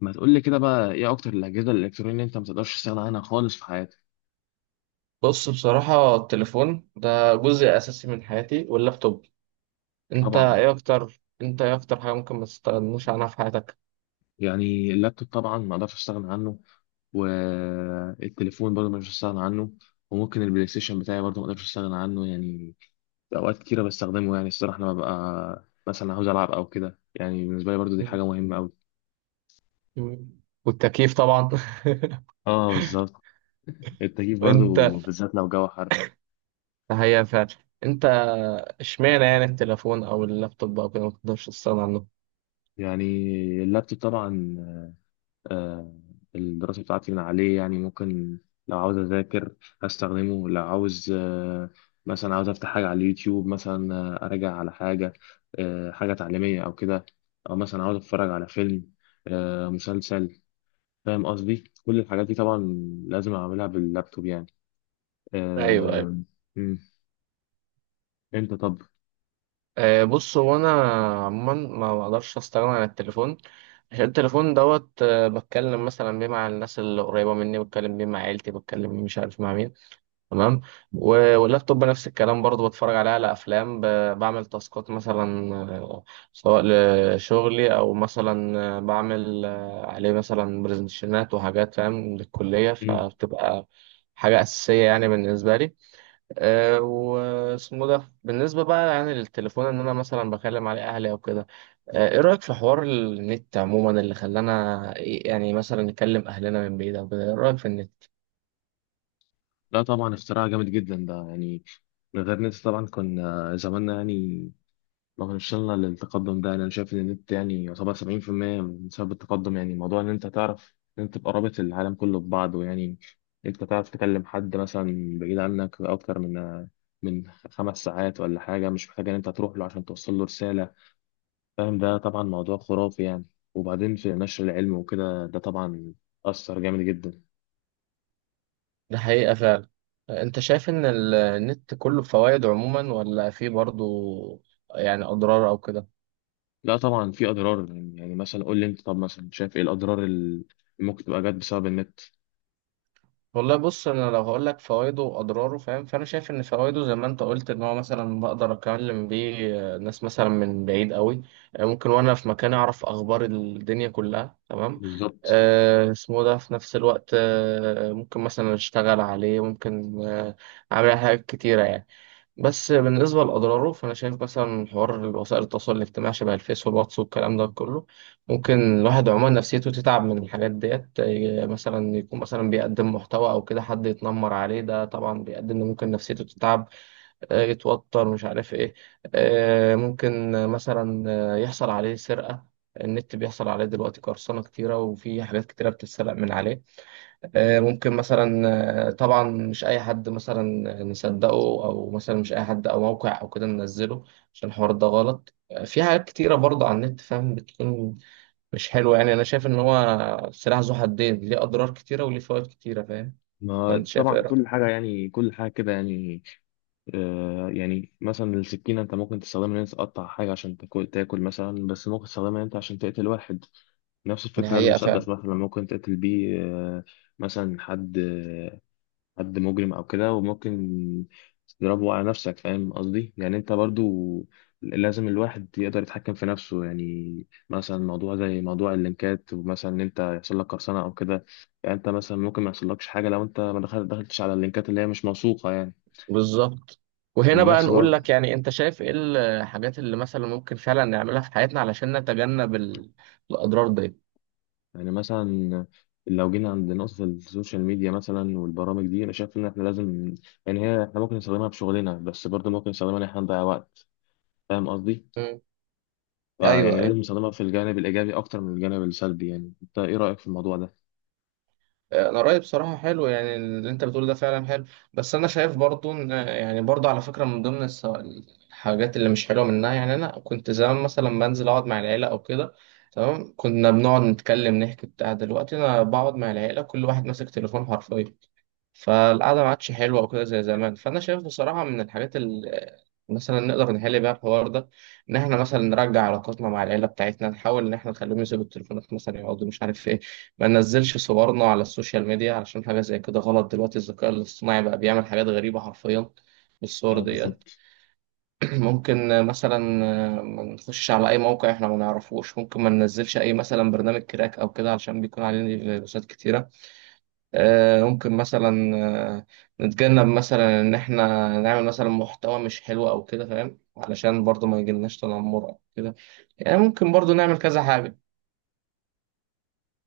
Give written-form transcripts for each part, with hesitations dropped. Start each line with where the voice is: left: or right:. left: ما تقول لي كده بقى، ايه اكتر الاجهزه الالكترونيه اللي انت ما تقدرش تستغنى عنها خالص في حياتك؟
right: بص، بصراحة التليفون ده جزء أساسي من حياتي واللابتوب.
left: طبعا،
right: أنت إيه أكتر حاجة ممكن ما تستغنوش عنها في حياتك؟
left: يعني اللابتوب طبعا ما اقدرش استغنى عنه. والتليفون برضه ما اقدرش استغنى عنه. وممكن البلاي ستيشن بتاعي برضه ما اقدرش استغنى عنه يعني. في اوقات كتيره بستخدمه، يعني الصراحه لما ببقى مثلا عاوز العب او كده، يعني بالنسبه لي برضه دي
right: مم.
left: حاجه مهمه قوي.
right: مم. والتكييف طبعا.
left: اه، بالظبط. التكييف برضه،
right: وأنت؟
left: بالذات لو جو حر.
right: هي فعلا. أنت، إشمعنى يعني التليفون أو اللابتوب أو كده ما تقدرش تستغنى عنه؟
left: يعني اللابتوب طبعا، آه، الدراسة بتاعتي من عليه، يعني ممكن لو عاوز أذاكر أستخدمه، لو عاوز مثلا عاوز أفتح حاجة على اليوتيوب مثلا، أراجع على حاجة، حاجة تعليمية أو كده، أو مثلا عاوز أتفرج على فيلم، مسلسل. فاهم قصدي؟ كل الحاجات دي طبعا لازم أعملها باللابتوب يعني.
right: أيوه، أيوه.
left: آه، مم. أنت طب؟
right: بص، هو أنا عموما ما بقدرش أستغنى عن التليفون، عشان التليفون دوت بتكلم مثلا بيه مع الناس اللي قريبة مني، بتكلم بيه مع عيلتي، بتكلم مش عارف مع مين. تمام. واللابتوب نفس الكلام برضو، بتفرج عليه على افلام، بعمل تاسكات مثلا، سواء لشغلي او مثلا، بعمل عليه مثلا برزنتيشنات وحاجات، فاهم، للكليه،
left: مم.
right: فبتبقى حاجه اساسيه يعني بالنسبه لي. واسمه ده بالنسبه بقى يعني للتليفون، ان انا مثلا بكلم عليه اهلي او كده. ايه رايك في حوار النت عموما، اللي خلانا يعني مثلا نكلم اهلنا من بعيد او كده؟ ايه رايك في النت؟
left: لا طبعا اختراع جامد جدا ده يعني. من غير نت طبعا كنا زماننا يعني. لو إن شاء الله التقدم ده، أنا شايف إن النت يعني يعتبر 70% من سبب التقدم. يعني موضوع إن أنت تعرف إن أنت تبقى رابط العالم كله ببعضه يعني. أنت تعرف تكلم حد مثلا بعيد عنك أكتر من 5 ساعات ولا حاجة، مش محتاج إن أنت تروح له عشان توصل له رسالة. فاهم؟ ده طبعا موضوع خرافي يعني. وبعدين في نشر العلم وكده، ده طبعا أثر جامد جدا.
right: ده حقيقة فعلا. انت شايف ان النت كله فوائد عموما، ولا فيه برضو يعني اضرار او كده؟
left: لا طبعا في أضرار. يعني مثلا قول لي أنت، طب مثلا شايف إيه الأضرار اللي ممكن تبقى جت بسبب النت؟
right: والله بص، انا لو هقول لك فوائده واضراره، فاهم، فانا شايف ان فوائده زي ما انت قلت، ان هو مثلا بقدر اكلم بيه ناس مثلا من بعيد قوي، ممكن وانا في مكان اعرف اخبار الدنيا كلها. تمام.
left: بالظبط.
right: اسمه ده في نفس الوقت، ممكن مثلا اشتغل عليه، ممكن اعمل حاجات كتيرة يعني. بس بالنسبة لأضراره، فأنا شايف مثلا حوار وسائل التواصل الاجتماعي، شبه الفيس والواتس والكلام ده كله، ممكن الواحد عموما نفسيته تتعب من الحاجات ديت. إيه، مثلا يكون مثلا بيقدم محتوى أو كده، حد يتنمر عليه، ده طبعا بيؤدي إن ممكن نفسيته تتعب، يتوتر، مش عارف إيه. ممكن مثلا، يحصل عليه سرقة. النت بيحصل عليه دلوقتي قرصنة كتيرة، وفي حاجات كتيرة بتتسرق من عليه. ممكن مثلا، طبعا مش اي حد مثلا نصدقه، او مثلا مش اي حد او موقع او كده ننزله، عشان الحوار ده غلط. في حاجات كتيره برضه على النت، فاهم، بتكون مش حلوه يعني. انا شايف ان هو سلاح ذو حدين، ليه اضرار كتيره وليه فوائد كتيره، فاهم؟
left: ما
right: فانت شايف ايه
left: طبعا
right: رايك؟
left: كل حاجة يعني، كل حاجة كده يعني. آه، يعني مثلا السكينة أنت ممكن تستخدمها إن أنت تقطع حاجة عشان تاكل مثلا، بس ممكن تستخدمها إن أنت عشان تقتل واحد. نفس
right: دي
left: الفكرة
right: حقيقه فعلا.
left: المسدس، مثلا ممكن تقتل بيه، آه، مثلا حد مجرم او كده، وممكن تضربه على نفسك. فاهم قصدي؟ يعني انت برضو لازم الواحد يقدر يتحكم في نفسه يعني. مثلا موضوع زي موضوع اللينكات، ومثلا ان انت يحصل لك قرصنه او كده، يعني انت مثلا ممكن ما يحصلكش حاجه لو انت ما دخل- دخلتش على اللينكات اللي هي مش موثوقه يعني.
right: بالظبط. وهنا بقى
left: ونفس
right: نقول
left: برضه.
right: لك، يعني انت شايف ايه الحاجات اللي مثلا ممكن فعلا نعملها في حياتنا علشان نتجنب الاضرار دي؟
left: يعني مثلا لو جينا عند نقطة السوشيال ميديا مثلا والبرامج دي، أنا شايف إن إحنا لازم، يعني هي إحنا ممكن نستخدمها في شغلنا، بس برضه ممكن نستخدمها إن إحنا نضيع وقت. فاهم قصدي؟
right: مم. ايوه،
left: فيعني
right: ايوه.
left: لازم نستخدمها في الجانب الإيجابي أكتر من الجانب السلبي. يعني أنت إيه رأيك في الموضوع ده؟
right: انا رايي بصراحه حلو، يعني اللي انت بتقول ده فعلا حلو. بس انا شايف برضو ان، يعني برضو على فكره، من ضمن الحاجات اللي مش حلوه منها، يعني انا كنت زمان مثلا بنزل اقعد مع العيله او كده، تمام، كنا بنقعد نتكلم نحكي بتاع. دلوقتي انا بقعد مع العيله كل واحد ماسك تليفون حرفيا، فالقعدة ما عادش حلوة وكده زي زمان. فأنا شايف بصراحة من الحاجات اللي مثلا نقدر نحل بيها الحوار ده، إن إحنا مثلا نرجع علاقاتنا مع العيلة بتاعتنا، نحاول إن إحنا نخليهم يسيبوا التليفونات مثلا، يقعدوا مش عارف إيه. ما ننزلش صورنا على السوشيال ميديا، علشان حاجة زي كده غلط دلوقتي، الذكاء الاصطناعي بقى بيعمل حاجات غريبة حرفيا بالصور
left: اه،
right: ديت.
left: بالظبط.
right: ممكن مثلا ما نخشش على أي موقع إحنا ما نعرفوش، ممكن ما ننزلش أي مثلا برنامج كراك أو كده، علشان بيكون عليه فيروسات كتيرة. ممكن مثلا، آه، نتجنب مثلا ان احنا نعمل مثلا محتوى مش حلو او كده، فاهم، علشان برضو ما يجيلناش تنمر او كده. يعني ممكن برضو نعمل كذا حاجة،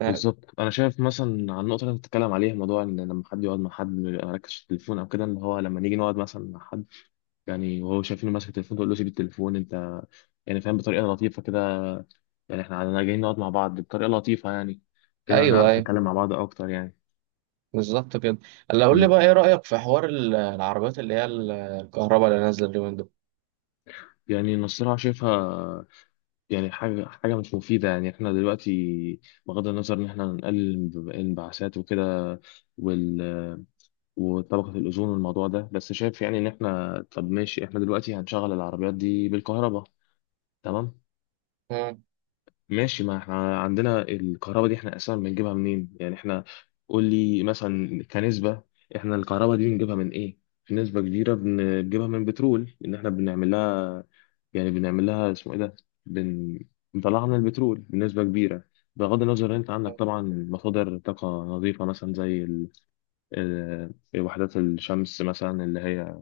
right: فاهم؟
left: بالظبط، أنا شايف مثلا على النقطة اللي أنت بتتكلم عليها، موضوع إن لما حد يقعد مع حد ما يركزش في التليفون أو كده، إن هو لما نيجي نقعد مثلا مع حد، يعني وهو شايفينه ماسك التليفون، تقول له سيب التليفون أنت، يعني فاهم، بطريقة لطيفة كده يعني. إحنا عندنا جايين نقعد مع بعض بطريقة لطيفة يعني، كده
right: ايوه،
left: هنعرف
right: ايوه،
left: نتكلم مع بعض أكتر يعني.
right: بالظبط كده. اللي اقول لي
left: امم
right: بقى، ايه رأيك في حوار العربيات اللي هي الكهرباء اللي نازلة اليومين دول؟
left: يعني النصيحة شايفها، يعني حاجة مش مفيدة. يعني احنا دلوقتي بغض النظر ان احنا نقلل الانبعاثات وكده، وال... وطبقة الأوزون والموضوع ده، بس شايف يعني ان احنا، طب ماشي احنا دلوقتي هنشغل العربيات دي بالكهرباء، تمام.
right: مم.
left: ماشي، ما احنا عندنا الكهرباء دي احنا اساسا بنجيبها منين؟ يعني احنا قول لي مثلا كنسبة، احنا الكهرباء دي بنجيبها من ايه؟ في نسبة كبيرة بنجيبها من بترول، ان احنا بنعمل لها يعني، بنعمل لها اسمه ايه ده، بن... بنطلع لنا البترول بنسبة كبيرة. بغض النظر إن انت عندك طبعا مصادر طاقة نظيفة، مثلا زي ال... آه، وحدات الشمس مثلا اللي هي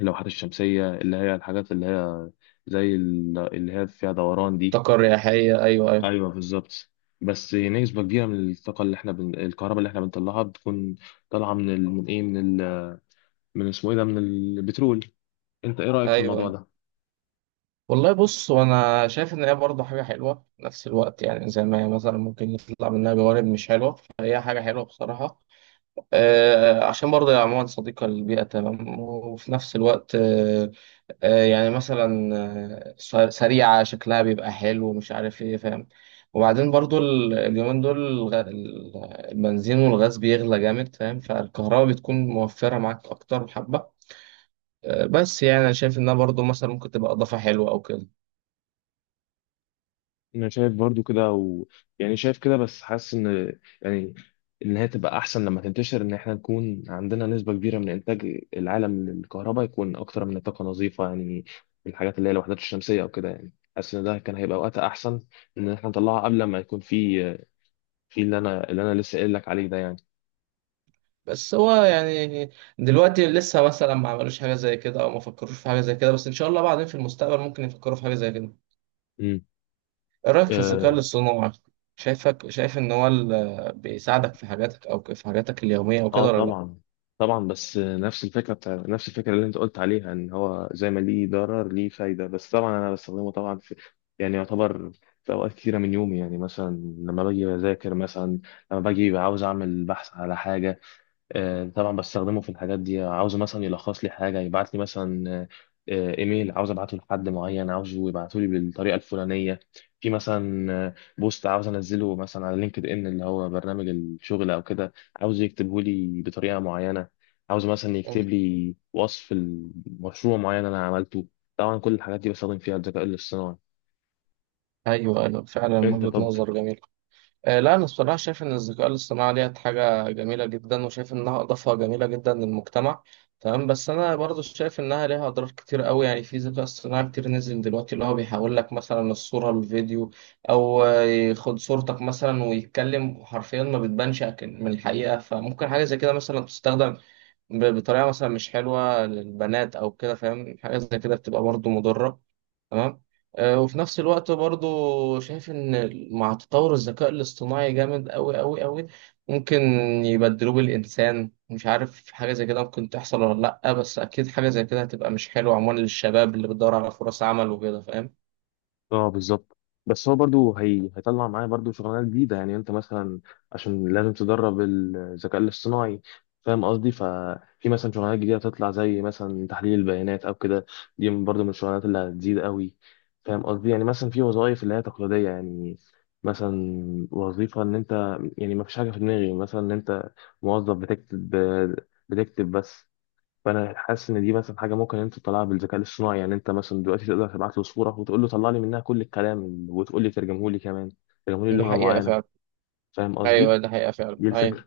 left: اللوحات الشمسية، اللي هي الحاجات اللي هي زي اللي هي فيها دوران دي.
right: طاقة رياحية، ايوه، ايوه.
left: ايوه، بالظبط. بس نسبة كبيرة من الطاقة اللي احنا بن... الكهرباء اللي احنا بنطلعها بتكون طالعة من ال... من ايه، من ال... من اسمه ايه ده، من البترول. انت ايه رأيك في
right: ايوه،
left: الموضوع
right: ايوه.
left: ده؟
right: والله بص، وانا شايف ان هي برضه حاجه حلوه في نفس الوقت، يعني زي ما هي مثلا ممكن يطلع منها جوانب مش حلوه، فهي حاجه حلوه بصراحه. عشان برضه يا عموما صديقة للبيئة، تمام، وفي نفس الوقت يعني مثلا سريعة، شكلها بيبقى حلو ومش عارف ايه، فاهم. وبعدين برضه اليومين دول البنزين والغاز بيغلى جامد، فاهم، فالكهرباء بتكون موفرة معاك أكتر بحبة. بس يعني أنا شايف إنها برضه مثلا ممكن تبقى إضافة حلوة أو كده.
left: انا شايف برضو كده و... يعني شايف كده، بس حاسس ان يعني ان هي تبقى احسن لما تنتشر، ان احنا نكون عندنا نسبة كبيرة من انتاج العالم للكهرباء يكون اكتر من طاقة نظيفة يعني. الحاجات اللي هي الوحدات الشمسية او كده، يعني حاسس ان ده كان هيبقى وقتها احسن، ان احنا نطلعها قبل ما يكون في، في اللي انا، اللي انا لسه قايل لك عليه ده يعني.
right: بس هو يعني دلوقتي لسه مثلا ما عملوش حاجة زي كده، أو ما فكروش في حاجة زي كده، بس إن شاء الله بعدين في المستقبل ممكن يفكروا في حاجة زي كده. ايه رأيك في الذكاء
left: امم
right: الاصطناعي؟ شايفك شايف ان هو بيساعدك في حاجاتك، او في حاجاتك اليومية وكده،
left: اه
right: ولا لا؟
left: طبعا. طبعا بس نفس الفكره بتاع، نفس الفكره اللي انت قلت عليها ان هو زي ما ليه ضرر ليه فايده. بس طبعا انا بستخدمه طبعا في، يعني يعتبر في اوقات كتيره من يومي يعني. مثلا لما باجي بذاكر مثلا، لما باجي عاوز اعمل بحث على حاجه، طبعا بستخدمه في الحاجات دي. عاوز مثلا يلخص لي حاجه، يبعت لي مثلا ايميل عاوز ابعته لحد معين، عاوزه يبعته لي بالطريقه الفلانيه. في مثلا بوست عاوز انزله مثلا على لينكد ان، اللي هو برنامج الشغل او كده، عاوز يكتبه لي بطريقه معينه. عاوز مثلا
right: مم.
left: يكتب لي وصف المشروع معين انا عملته. طبعا كل الحاجات دي بستخدم فيها الذكاء الاصطناعي.
right: ايوه، ايوه، فعلا
left: انت
right: وجهة
left: طب؟
right: نظر جميل. لا، انا الصراحة شايف ان الذكاء الاصطناعي ديت حاجة جميلة جدا، وشايف انها اضافة جميلة جدا للمجتمع، تمام. بس انا برضو شايف انها ليها اضرار كتير قوي، يعني في ذكاء اصطناعي كتير نزل دلوقتي اللي هو بيحول لك مثلا الصورة الفيديو، او ياخد صورتك مثلا ويتكلم حرفيا، ما بتبانش أكن- من الحقيقة. فممكن حاجة زي كده مثلا تستخدم بطريقه مثلا مش حلوه للبنات او كده، فاهم، حاجه زي كده بتبقى برضو مضره. تمام. وفي نفس الوقت برضو شايف ان مع تطور الذكاء الاصطناعي جامد قوي قوي قوي، ممكن يبدلوه بالانسان، مش عارف حاجه زي كده ممكن تحصل ولا لا، بس اكيد حاجه زي كده هتبقى مش حلوه عموما للشباب اللي بتدور على فرص عمل وكده، فاهم.
left: اه، بالظبط. بس هو برضو هي... هيطلع معايا برضو شغلانات جديدة يعني. انت مثلا عشان لازم تدرب الذكاء الاصطناعي، فاهم قصدي؟ ففي مثلا شغلانات جديدة هتطلع، زي مثلا تحليل البيانات او كده، دي برضو من الشغلانات اللي هتزيد قوي. فاهم قصدي؟ يعني مثلا في وظائف اللي هي تقليدية يعني، مثلا وظيفة ان انت، يعني ما فيش حاجة في دماغي مثلا، ان انت موظف بتكتب بس. فانا حاسس ان دي مثلا حاجه ممكن انت تطلعها بالذكاء الاصطناعي. يعني انت مثلا دلوقتي تقدر تبعت له صوره وتقول له طلع لي منها كل الكلام، وتقول لي ترجمه لي كمان، ترجمه لي
right: دي
left: لغه
right: حقيقه
left: معينه.
right: فعلا.
left: فاهم
right: ايوه
left: قصدي؟
right: دي حقيقه فعلا،
left: دي
right: ايوه.
left: الفكره.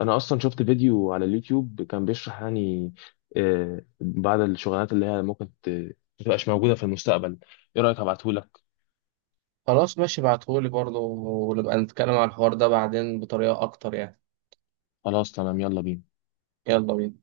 left: انا اصلا شفت فيديو على اليوتيوب كان بيشرح يعني بعض الشغلانات اللي هي ممكن ما تبقاش موجوده في المستقبل. ايه رايك ابعته لك؟
right: خلاص، ماشي، ابعتهولي برضو، ونبقى نتكلم على الحوار ده بعدين بطريقه اكتر يعني.
left: خلاص تمام، يلا بينا.
right: يلا بينا.